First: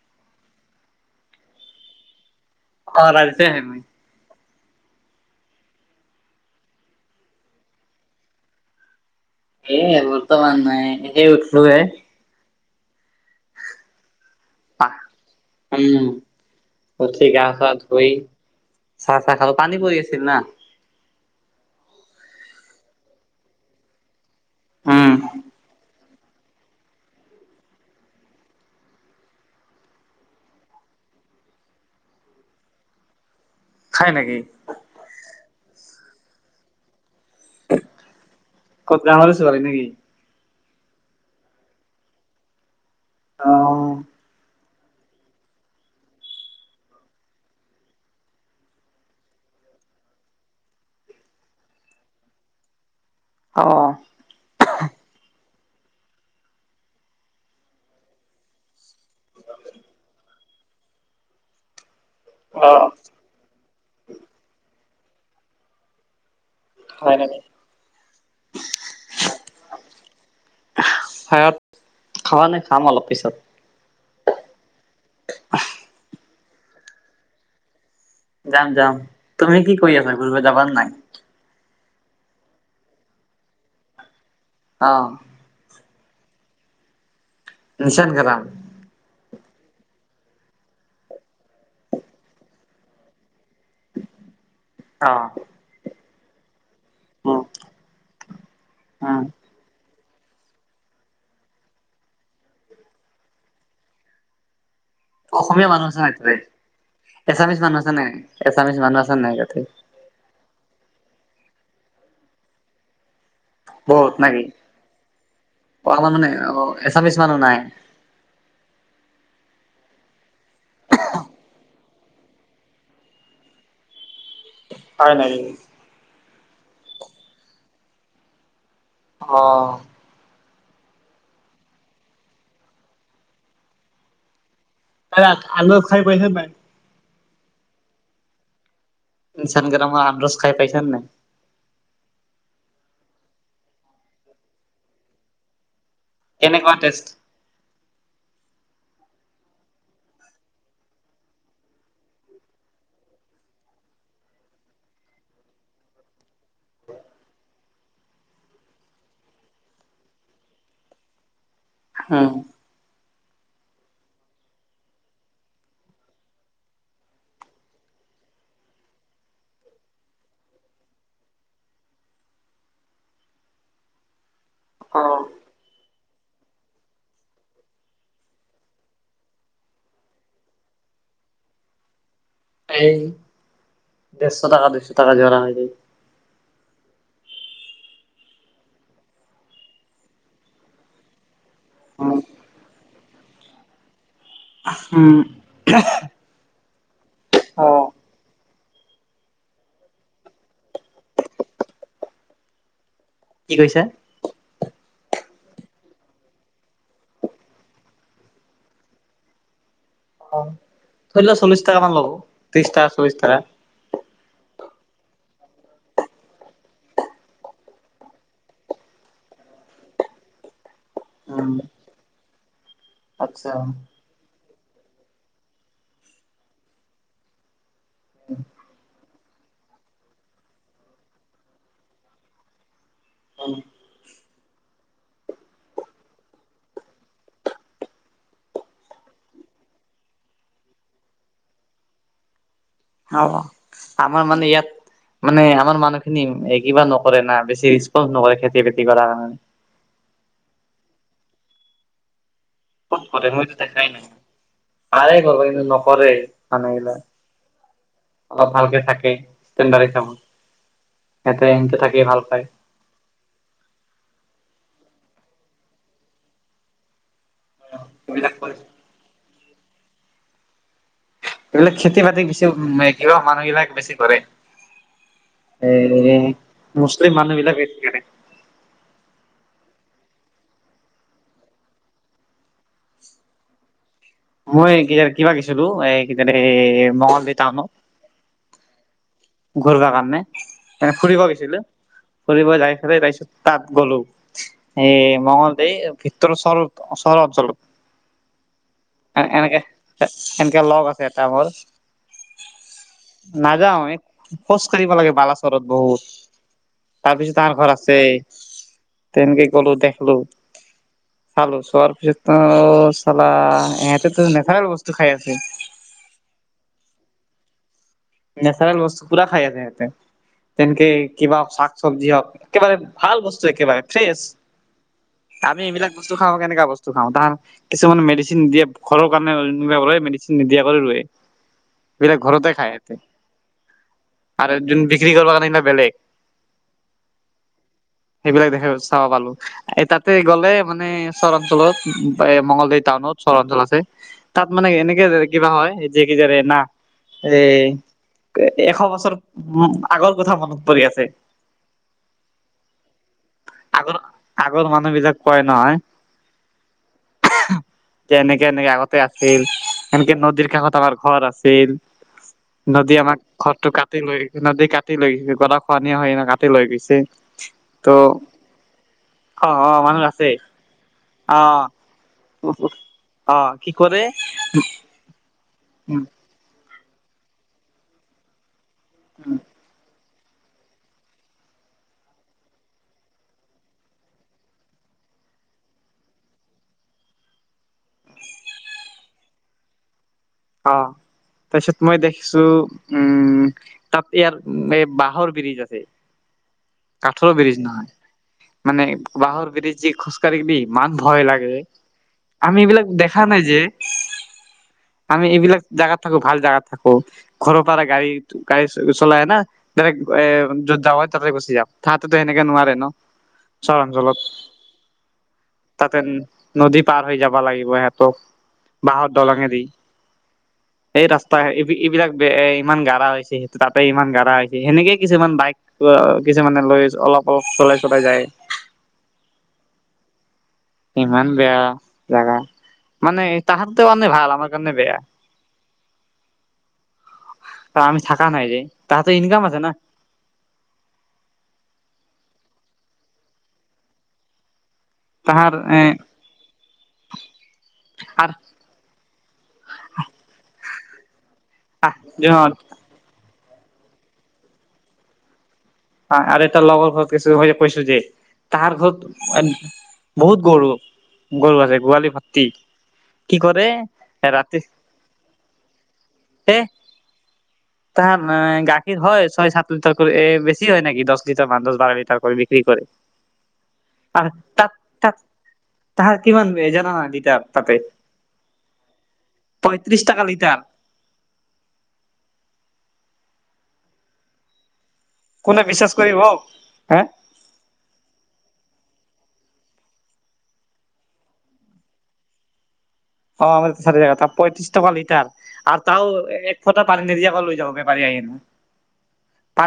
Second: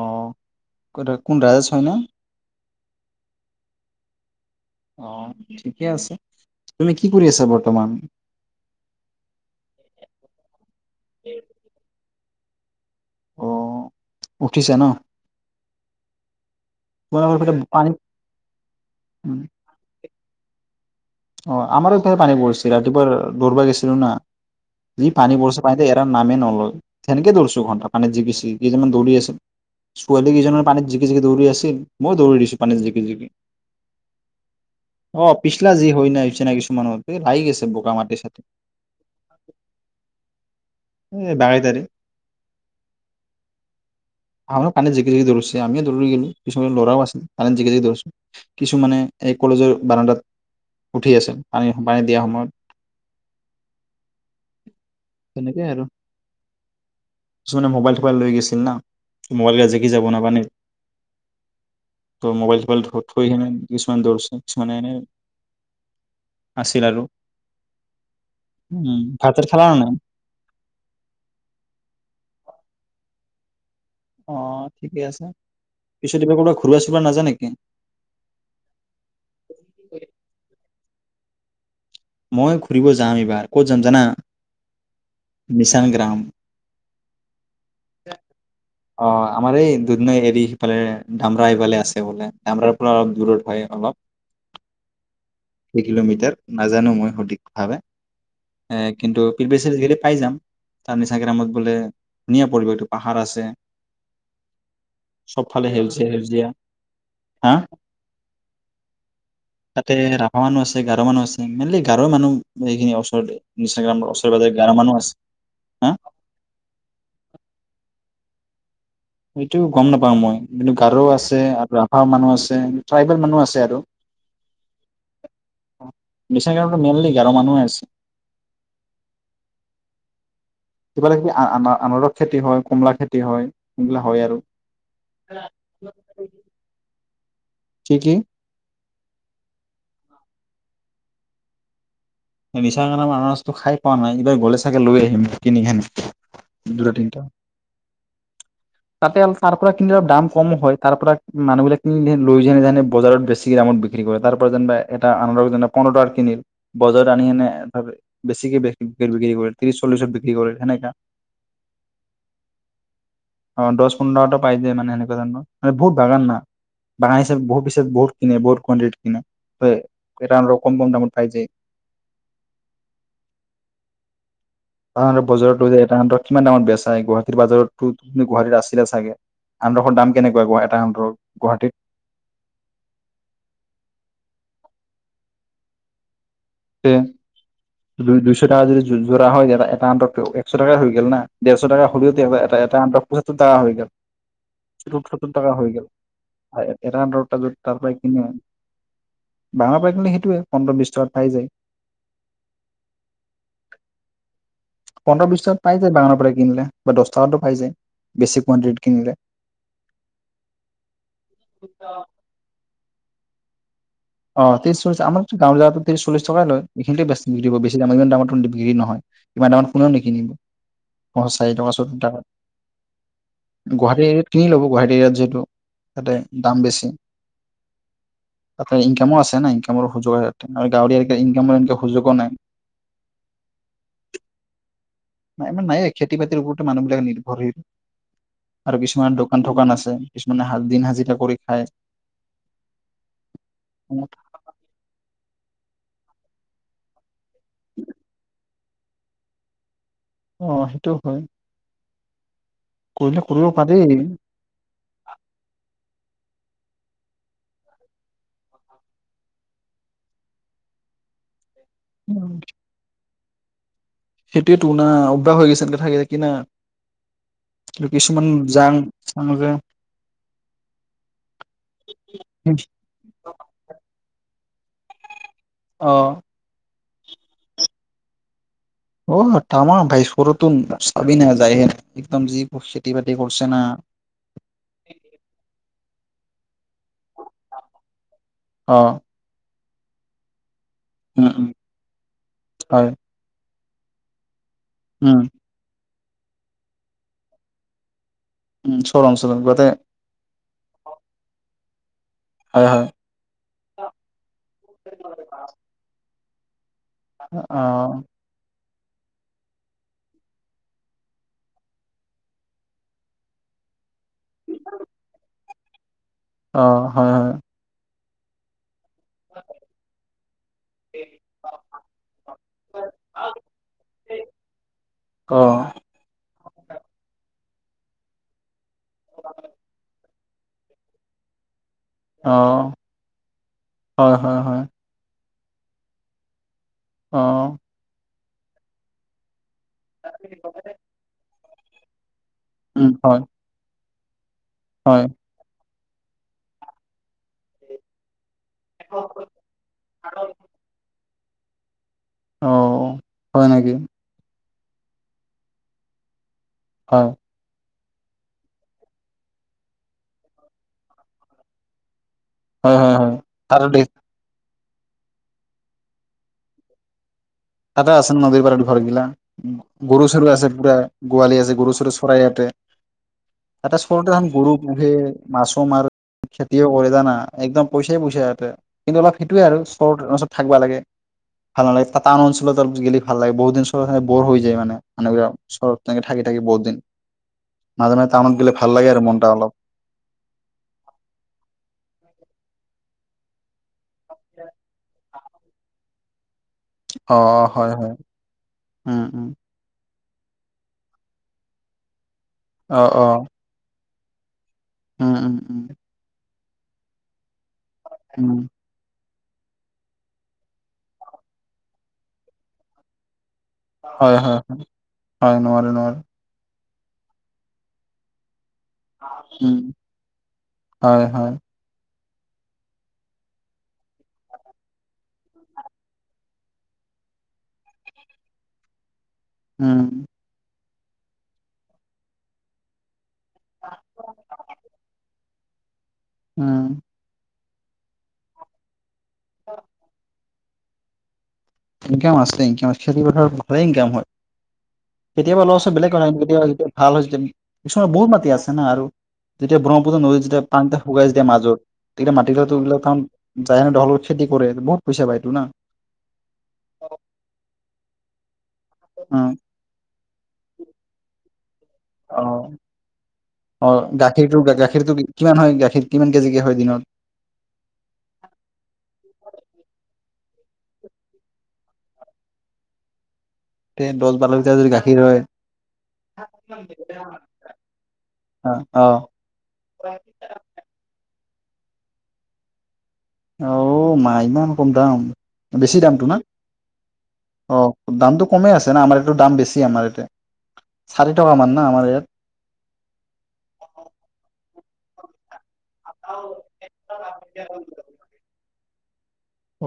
অ কোন ৰাজেশ হয় ন অ ৰাজেশ হে মই অ ঠিকে আছে তুমি কি কৰি আছা বৰ্তমান এই বৰ্তমান নাই সেই উঠলো হে অ উঠিছা ন উম উঠি তোমালোকৰ গা ফালে চা পানী ধুই চাহ তাহ খালোঁ পানী পৰি আছিল না অ আমাৰোফালে পানী পৰিছিল ৰাতিপুৱা দৌৰবা গৈছিলো না ই উম পানী পৰিছে পাইে দে ইয়াত। তাৰ নামেই নলয় সনেকে দৌৰিছো ঘণ্টা পানত জিকি কেইজনমান দৌৰি আছিল ছোৱালী কেইজনৰ পানীত জিকি জিকি দৌৰি আছিল মইো দৌৰি দিছোঁ পানীত জিকি জিকি। খাই নেকি অ পিছলা যি। হয় না ইি ছে কিছুমানত। ত সা ই গৈছে বোকা মাটিৰ চাট। ক'ত গাঁৱৰে ছোৱালী নেকি [unintelligible] টাৰে [unintelligible] অ অ। আমাৰো কানে জিকে জিকি দৌৰিছে আমিও দৌৰি গলোঁ কিছুমান ল'ৰাও আছিল কানণে জিকে জিকি দৌৰিছোঁ কিছুমানে এই কলেজৰ বানণ্ডাত উঠি আছিল পানী পানী দিয়া সময়ত। [unintelligible] অ। [unintelligible] তেনেকেই আৰু। কিছুমানে মোবাইল থোবাইল লৈ গৈছিল না মোবাইলকে জেগি যাব নাপানে। [unintelligible] ত মোবাইল অ চোবাইল থৈ মানে। [unintelligible] কিছুমান দৌৰছে ছ নাইনে। আছিল আৰু হয় নেকি উ ভাৰতৰ খেলা মানো। খাৱা নাই খাম অলপ পিছত। অ ঠিকে আছে পিছত কিবা ক'ৰবাত ঘূৰবা চুৰবা নাযা নেকি। [unintelligible] যাম যাম তুমি কি কৰি আছা ঘুৰিব যাবা নাই। মই ঘুৰিব যাম এইবাৰ ক'ত যাম জানা। অ। সং গ্ৰাম। নিচানিকাদাম। অ আমাৰ এই দুন এৰি সফালে ডামৰা ইফালে আছে বোলে ডামৰাৰ পৰা অলপ দূৰৰ। হয় অলপ অ দু ই কিলোমিটাৰঁ। নাজানো মই উম সঠিকভাৱে কিন্তু উম পিবেচি। খাই যাম তাৰ নিচাগেৰাামত গলে ধুনীয়া পৰিব এইটো পাহাৰ আছে। চবফালে অসমীয়া মানুহ আছে সেউজীয়া নাই তাতে সেউজীয়া হা এছামিছ মানুহ আছে নে এছামিছ মানুহ আছে নাই ততে। গাৰু মানুহ আছি। মলি গাঁৱৰ মানুহ এইখিনি ওচৰতে। নিচাগ্ৰামৰ বহুত ওচৰে নাকি পাজৰে গাৰো মানুহ আছে প হা মানে অ এছামিচ মানুহ নাই। সেইটো গম নাপাওঁ মই। কিন্তু গাৰু আছে আৰু আ ঘৰ মানুহ আছে ট্ৰাইবেল মানুহ আছে আৰু। হয় নেকি। বিশ্বাগো মেইনলি গাৰু মানুহে আছে। [unintelligible] আহ। কিবা লাগলে আ আনাৰস খেতি হয় কমলা খেতি হয়। সেইবিলা হয় আৰু। ত আল খাই পাইছে ন ভাই। কি কি! ইঞ্চানগৰা ম আনৰচ খাই পাইছ ন নাই। [unintelligible] মিছা কাৰণে ম মসছটো খাই পোৱা নাই এইবাৰ গ'লে চাগে লৈ আহিম কিনিখনে। [unintelligible] কেনেকুৱা টেষ্ট? তাতে তাৰ পৰা কিনিলে দাম কম হয়। তাৰ পৰা মানুহ বিলাক কিনি লৈ যায় যে বজাৰত বেছি দামত বিক্ৰী কৰে। তাৰ পৰা যেনিবা এটা আম যেনিবা পোন্ধৰ টকাত কিনিল। বজাৰত আনি সেনে বেছিকে বিক্ৰী কৰি ত্ৰিছ চল্লিছত বিক্ৰী কৰিলে সেনেকা। হুম। অ দছ, পোন্ধৰতো পাই যায় মানে সেনেকুৱা ধৰণৰ। মানে বহুত বাগান না। বাগান হিচাপ বহুত পিচ বহুত কিনে বহুত কণ্টিটিত কিনে। এ কম কম দামত পাই যায়। অ বজাৰতো যে [unintelligible] কিমান দামত বেচাই গুৱাহাটীৰ বজাৰতো। তুমি গুৱাহাটীত আছিলা চাগে। আনৰসৰ দাম কেনেকুৱা এটাৰ গুৱাহাটীত? এই ডেৰছ টকা, দুইছ টকা জৰা হৈ যায়। দু দুইছ টকা যদি জোৰা হয় তেতি এটা অন্তত এক ছ টকা হৈ গল না দেৰছ টকা হ'লেও উম তেতি এটা আন্ত পইচাৰ তাৰ হৈ গ'ল। উম। সত্তৰ টকা হৈ গ'ল এটা আনৰসত ত তাৰপিছত পৰাই কিনে। ডাঙৰ পাই কিন্তু সেইটোৱে পোন্ধৰ, বিছ টকাত পাই যায়। কি কৈছা? পোন্ধৰ বিছ টকাত পাই যায় বাগানৰ পৰা কিনিলে বা দছ টকাটো পাই যায় বেছি কোৱণ্টিটিত কিনিলে। অ' ধৰি লোৱা চল্লিছ টকা মান ল'ব, ত্ৰিছ টকা চল্লিছ টাকা। অ ত্ৰিছ, চল্লিছ আমাৰটো গাঁও জাগাতটো ত্ৰিছ, চল্লিছ টকাই লয়। এইখিনতে বেছ বিক্ৰী দ বেছি দাম [unintelligible] ইমান দামতো বিক্ৰী নহয় ইমান দামত কোনেও নিকিনিব পঞ্চশ চাৰি উম। টকা চৈত্তৰ টকা। আচ্ছা। গুৱাহাটী এত কিনি ল'ব। গুৱাহাটী ইয়াত যিহেতু তাতে দাম বেছি। হয়, ইনকামো আছে না ইনকামৰ সুযোগতে গাঁৱৰি ইনকামৰ এনে সুযোগো নাই। ইমান নায়ে খেতি বাতিৰ ওপৰতে মানুহবিলাক নিৰ্ভৰশীল আৰু কিছুমান দোকান-থোকান আছে কিছুমানে হাজ দিন হাজিৰা কৰি খায়। অ আমাৰ মানে ইয়াত মানে আমাৰ মানুহখিনি এ কিবা ন কৰে না বেছি ৰিছপন্ নকৰে খেতিৰ খেতি কৰা হয়। অ সেইটোও হয়। কু কৰিলে কৰে কৰিব মইটো পাৰি দেখাই নাই। পাৰে কৰিব কিন্তু নক কৰে। মানুহবিলাক অলপ ভালকে থাকে, ষ্টাইল মাৰে তাহুন। সেনকে থাকিয়ে ভাল উম, পায়। সেইটো টো না। অভ্যাস হৈ গৈছে এনকে থাকি থাকি না। কিছুমান এইবিলাক কৰে যাং চাং যে এইবিলাক খেতি- বাতি বেছিভাগ মাইকীভাগ মানুহবিলাকে বেছি কৰে। অ [unintelligible] মুছলিম মানুহ বিলাক [unintelligible] অ, তামাম ভাই। স্কুলতটো চলি নাযাইয়ে। একদম যি খেতি-বাতি কৰছে না মই কেতিয়া গৈছিলো এ' মঙলদৈ টাউনত। অঁ। ঘূৰি কাৰণে। এ' ফুৰিব উম গৈছিলো। ফুৰিব যাই হয় পেলাই, তাৰ পিছত -। তা'ত গলো। এই উম মঙলদৈ-। ভিতৰৰ ওচৰত চহৰ উম চৰ অঞ্চলত-। এ' অঞ্চলত এনেকে, গোটেই এনেকে লগ আছে। এটা মোৰ- হয় নাযাওঁ হয় এ-। খোজ কাঢ়িব লাগে, বালাচৰত বহুত। তাৰপিছত অ', তাৰ ঘৰ আছে। তেনেকে গলো, দেখলো, চালো, চোৱাৰ পিছতো চা'লা ইহঁতে তো নেচাৰেল বস্তু খাই আছে। অঁ, হয়, হয়। নেচাৰেল বস্ত। কুকুৰা খাই আছে সিহঁতে। তেনেকে কিবা শাক, চবজি হওক একেবাৰে ভাল বস্তু একেবাৰে ফ্ৰেছ। আমি অ', এইবিলাক বস্তু খাওঁ, কেনেকুৱা বস্তু খাওঁ তাৰ-। কিছুমান মেডিচিন দিয়ে। ঘৰ কাৰণে মেডেচিন। নিদিয়া। বিলাক ঘৰতে অ', খায়। হয়, হয়, আৰু হয়, যোনে বিক্ৰী কৰে-। বেলেগ। অঁহ। সেইবিলাক দেখা, চাব পালো। এই তাতে গ'লে মানে চৰণ-। [unintelligible] এ' মঙলদৈ'ত উম, টাউনত হয়, চৰা তল আছে? তা'ত মানে এনেকে হয়। কিবা হয়-। যে কি জাৰে না। এ' এশ বছৰ আগৰ কথা মনত পৰি আছে। অঁ হয় নেকি। আগৰ আগৰ মানুহবিলাক কয় নহয়। অ। যে এনেকে এনেকে আগতে আছিল, এনেকে নদীৰ কাষত আমাৰ ঘৰ আছিল। হয়, নদী হয়, হয়। আমাক আৰু ঘৰটো দে কাটি লৈ নদীক কাটি লৈ গৈছে। গৰা-খহনীয়া হয় না, কাটি লৈ গৈছে। তাতে ত' আছে ন' নদীৰ পাৰতো ঘৰগিলা? অ অ মানুহ গৰু-চৰু আছে পুৰা, গোহালি অ আছে, গৰু-চৰু চৰাই ইয়াতে। অ কি তাতে চ কৰে [unintelligible] তে হেন গৰু পোহে, মাছো মাৰ, উম খেতিও কৰে। জানা, একদম পইচাই পইচা ইয়াতে। কিন্তু অলপ উম সেইটোৱে আৰু চ থাকিবা লাগে। ভাল নালাগে তাত টাউন অঞ্চলত আৰু গেলি ভাল লাগে। বহুত দিন চহৰখন বৰ হৈ যায় মানে মানুহবিলাক। চহৰ তেনেকে থাকি থাকি বহু দিন, মাজে মাজে টাউনত গেলে ভাল লাগে আৰু মনটা অলপ। অ' তাৰপিছত মই দেখিছোঁ উম। তাত ইয়াৰ এই বাঁহৰ ব্ৰিজ আছে। অ কাঠৰৰ ব্ৰিজ হয় নহয়, হয় মানে উম উম বাঁহৰ ব্ৰীজ যি খ কাঢ়িবি ইমান ভয় লাগে। আমি অ এইবিলাক অ দেখা নাই যে। উম আমি উম এইবিলাক উম জাগাত থাকোঁ, ভাল জাগা থাকোঁ। ঘৰৰ পৰা গাড়ী উম টো- গাড়ী চলাই না? দাইৰেক এ- য'ত যাৱা হয়, তাতে গুচি যাওঁ। তাহাৰ তাতেটো সেনকে নোৱাৰে ন'? চৰ অঞ্চলত হয় - হয়। হয়, নোৱাৰে - তাতে নোৱাৰে। নদী পাৰ হৈ যাবা লাগিব সেহঁতক। বাঁহৰ উম দলঙেদি। হয় এই হয় ৰাস্তা এ এইবিলাক বে- ইমান গাঢ়া হৈছে। সেইটো তাতে ইমান গাঢ়া হৈছে। সেনেকেই কিছুমান বাইক অ'- কিছুমানে লৈ অলপ - অলপ চলাই - চলাই যায়। উম। ইমান বেয়া জাগা। মানে তাহাতৰ কাৰণে ভাল, আমাৰ কাৰণে বেয়া। উম। কাম থাকা নাই ৰে। তাহাতে ইনকাম আছে না। ইনকাম আছে। খেতি পথাৰত ভালে ইনকাম হয়। কেতিয়াবা তাহাৰ অলপ ওচৰত এ বেলেগ [unintelligible] যেতিয়া ভাল হয় যেতিয়া, ওচৰত বহুত মাটি আছে না আৰু। যেতিয়া ব্ৰহ্মপুত্ৰ নদীত যেতিয়া পানীটা শুকাই যেতিয়া মাজত, তেতিয়া মাটিগিলাক তো বিলাক টান যাৰ [unintelligible] লগত খেতি কৰে, বহুত পইচা পায় টো না। আৰু এটা লগৰ ঘৰত কিছু মই কৈছোঁ যে তাহাৰ ঘৰত উম বহুত গৰু গৰু আছে। গোহালি অ ভত্তি। অ' গাখীৰটো- গাখীৰটো কিমান হয়, গাখীৰ কিমান কেজিকে হয় এ দিনত? এ ছাত্ৰ ঠাকুৰ এ বেছ হয় নেকি দশ লিটাৰ মান দহ বাৰ লিটাৰ কৰি বিক্ৰী কৰে তে দহ [unintelligible] আৰ বাৰ লিটাৰ যদি তাত গাখীৰ তাত হয় তাহাৰ কিমান জানানা লিটাৰ তাতে অ অ পয়ত্ৰিশ টকা লিটাৰ অৱ মাহ ইমান কম দাম কোনে বেছি বিশ্বাস দামটো না কৰিব হে অ দামটো কমে আছে না আমাৰ দাম বেছি আমাৰ ইয়াতে ষাঠিটাকা মান আমাৰ ইয়াত [unintelligible] অ আমাৰ চাতী থাকা তাত পঁয়ত্ৰিশ [unintelligible] টকা লিটাৰ আৰু তাৱ এক ফটা পাৰি নিদ আকৌ লৈ যাব প পাৰি আহে নো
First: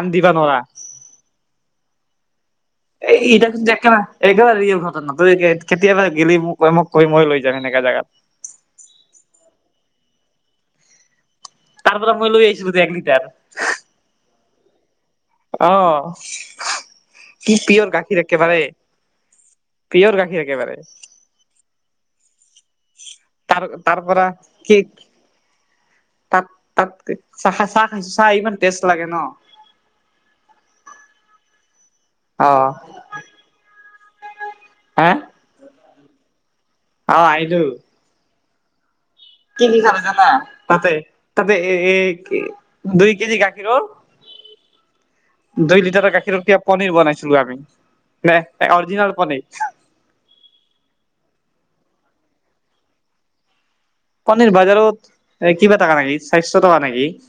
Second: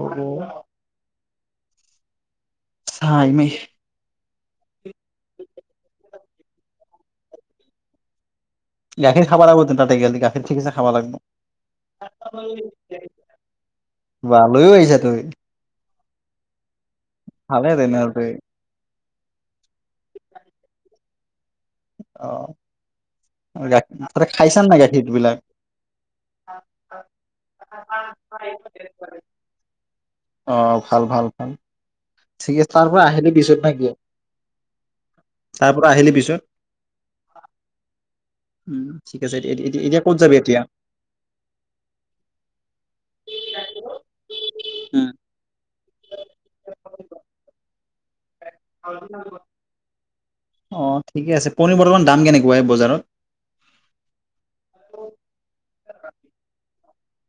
অ দিবা নোৱাৰা চা এই ইমে ইটা চোন জেকেৰা একৰা ৰি আখন [unintelligible] নাতৈ কেতিয়াবা গেলি মোক কৈ মোক কৈ মই লৈ যাগ সেনেকা জেগাত [unintelligible] গাখীৰ খাব লাগিব তিনিটাতে গেলে গাখীৰ ঠিকছে খাব লাগিব তাৰ পৰা মই লৈ আহছিলো দে এক লিটাৰ [unintelligible] বা লৈয়ো আহিছা তুমি অ কি ভালে পিয়ৰ গাখীৰ তেনেহ'লে একেবাৰে পিয়ৰ গাখীৰ একেবাৰে অ তাৰ গাখীৰ তাৰ পৰা তাতে খাইছা কি নাই গাখীৰ বিলাক তাত তাত চাহ চাহ খাইছো চাহ ইমান টেষ্ট লাগে ন ভাল ভাল অ ঠিক আছে অ তাৰ পৰা আহিলে বিচত ন কিয় এহ তাৰ পৰা আহিলি পিছত অ আহিদূহ [unintelligible] উম ঠিক আছে কিজি চাল এতিয়া জা ক'ত যাবি এতিয়া? তাতে তাতে দুই কেজি গাখীৰৰ [unintelligible] হম দুই লিটাৰ গাখীৰকীয়া পনীৰ বনাইছিলো আমি নাই নাই জিহৰ পনী [unintelligible] অঁ ঠিকে আছে পনীৰ বৰ্তমান দাম কেনেকুৱা হে বজাৰত [unintelligible] পনীৰ বজাৰত এ কিবা থকা নেকি স্বাস্থ্য থকা নেকি [unintelligible]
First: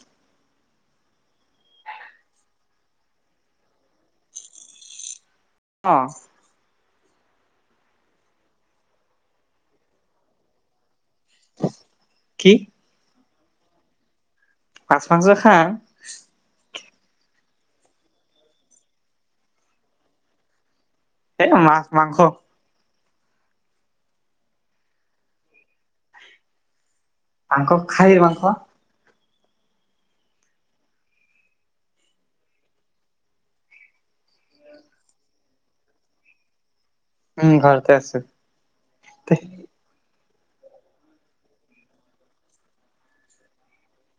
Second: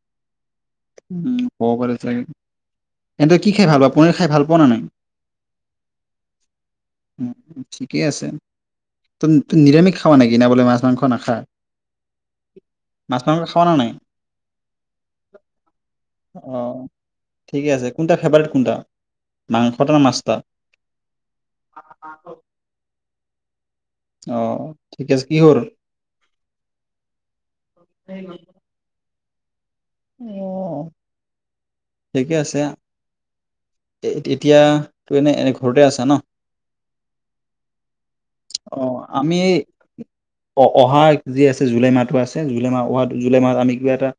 উ ক'ব পাৰে চাগে এন্ত তই কি খাই ভাল পোৱা পনীৰ খাই ভাল পোৱা নে নাই [unintelligible] অ উ ঠিকেই আছে ত নিৰামিষ খাবা নেকি ন বোলে মাছ মাংস মাছ মাংস নাখায় কি তামোল খাবা নে নাই পাঁচ পাঁচয়ে খা [unintelligible] অ ঠিকে আছে কোনটা ফেভাৰেট কোনটা মাংসটা নে মাছটা এ মাছ মাংস আহ ঠিক আছে কি হৰ মাংস খাহি মাংস [unintelligible] অহ ঠিকে আছে এ এতিয়া তোৰ এনেই ঘৰতে আছা ন উম ঘৰতে আছো অ আমি এই অ অহা যি আছে জুলাই মাহটো আছে জুলাই মাহ অহা জুলাই মাহত আমি কিবা এটা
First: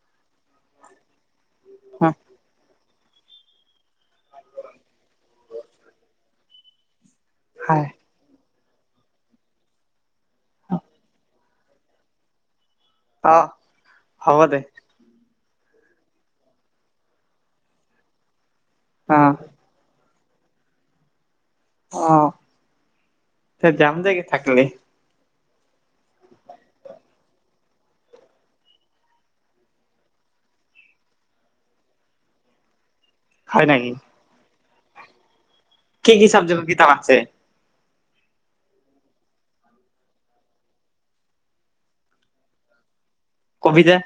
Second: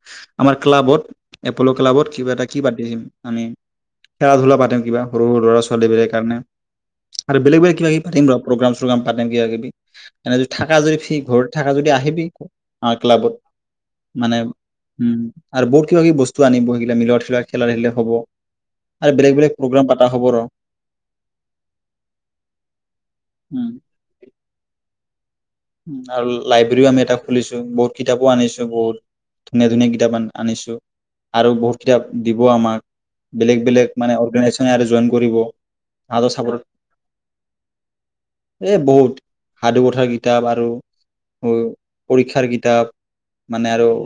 আমাৰ ক্লাবত [unintelligible] এপল্ ক্লাবত কিবা এটা কি বাদ্য [unintelligible] কৰিম আমি খেলা ধূলা পাতিম কিবা সৰু সৰু ল'ৰা ছোৱালীবিলাক কাৰণে [unintelligible] আৰু বেলেগ বেলেগ খাই কিবা কিবি পাতিম ৰ প্ৰগ্ৰাম চগ্ৰাম পাতিম কিবা কিবি এনে যদি থাকা যদি ফ্ৰী ঘৰত [unintelligible] থাকা যদি আহিবি অ ক্লাবত মানে হ'ব দে উম আৰু বহুত কিবা কিবি বস্তু আনিব সেইগিলা মিলত খেলা গেলে হ'ব [unintelligible] আৰু অ বেলেগ বেলেগ প্ৰগ্ৰাম এটা হ'ব ৰ অহ উম যাম দেই থাকিলে আৰু লাইব্ৰেৰীও আমি এটা খুলিছো বহুত কিতাপো আনিছো বহুত ধুনীয়া ধুনীয়া কিতাপ আনিছো আৰু বহুত কিতাপ দিব আমাক [unintelligible] বেলেগ হয় নেকি বেলেগ মানে অৰগনাইজ জইন কৰিব কি সাধু কি চাপৰত ছাবজেক্টৰ কিতাপ আছে এ বহুত সাধু কথাৰ কি কিতাপ আৰু পৰীক্ষাৰ কিতাপ মানে আৰু কবিতা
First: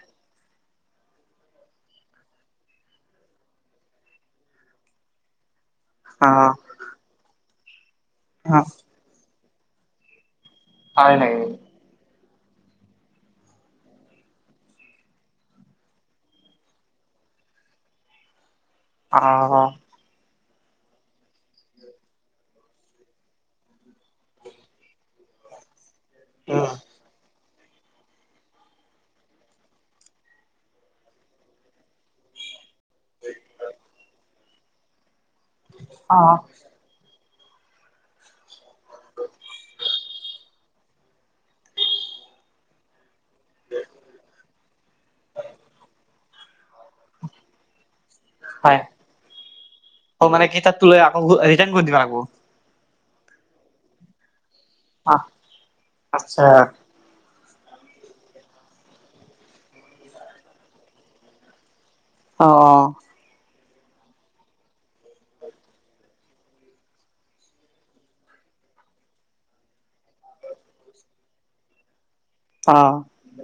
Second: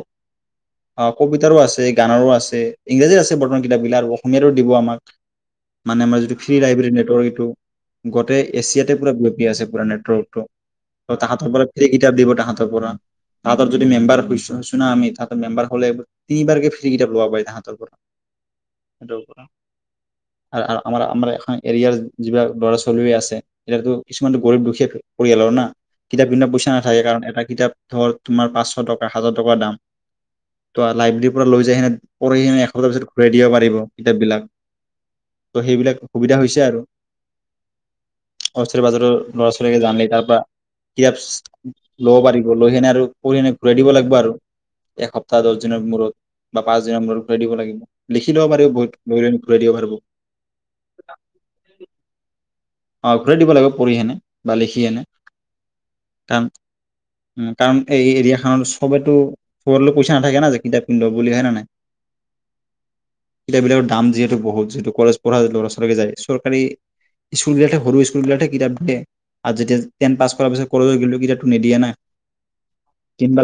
অ কবিতাৰো আছে গানৰো আছে ইংৰাজী আছে বৰ্তমান কিতাপবিলাক আৰু অসমীয়াৰো দিব আমাক [unintelligible] মানে আমাৰ অ যিটো ফ্ৰী লাইব্ৰৰী নেটৱৰ্ক এইটো গোটেই অ এছিয়াতে পুৰা [unintelligible] কি আছে পোৰা নেট্ৰ সূত্ৰ হয় নেকি? তাহাঁত সকলে ফ্ৰী কিতাপ দিব তাহ পৰা তাহঁতৰ যদি মেম্বাৰছ হৈছো না আমি মেম্বাৰ হলে তিনিবাৰকে ফ্ৰি কিতাপ লব পাৰি তাহাঁতৰ পৰা সিহঁতৰ পৰা অ আমাৰ আমাৰ এখন এৰিয়াৰ যিবিলাক ল'ৰা ছোৱালী আছে এতিয়াতো কিছুমানটো গৰীব দুখীয়া পৰিয়ালৰ না কিতাপ কিনিব উম পইচা নাথাকে কাৰণ এটা কিতাপ ধৰ তোমাৰ পাঁচশ টকা হাজাৰ টকা দাম ত লাইব্ৰেৰীৰ পৰা লৈ যাই সেনে পঢ়ি পিছত ঘূৰাই দিব পাৰিব কিতাপবিলাক ত' সেইবিলাক অ সুবিধা হৈছে আৰু ওচৰ পাজৰৰ ল'ৰা ছোৱালীকে জানিলে তাৰ পৰা কিতাপ লব পাৰিব লৈহেনে আৰু পঢ়ি এনে ঘূৰাই দিব লাগিব আৰু দহ দিনৰ মূৰত বা পাঁচ দিনৰ মূৰত ঘুৰাই দিব লাগিব লিখি ল'ব পাৰিব হয় বহুত লৈ লৈ ঘূৰাই দিব পাৰিব মানে কিতাপ টো লৈ আকৌ ৰিতাৰ্ণ কৰি দিবা আকৌ অ ঘুৰাই দিব লাগিব পঢ়িহেনে পালেহিয়ে নে আহ অ আচ্ছা উ কাৰণ এই এৰিয়া খত চবেটো পইচা নাথাকে না যে কিতাপ কিনিব বুলি হয় নে নাই অ অ সেই বিলাকৰ দাম যিহেতু বহুত যিহেতু কলেজ পঢ়া ল'ৰা ছোৱালী যায় চৰকাৰী স্কুলবিলাকে সৰু স্কুলবিলাকহে কিতাপ দিয়ে আৰু যেতিয়া টেন পাছ কৰাৰ পিছত কলেজ গ'লেও কিতাপটো নিদিয়ে না অ কিনিবা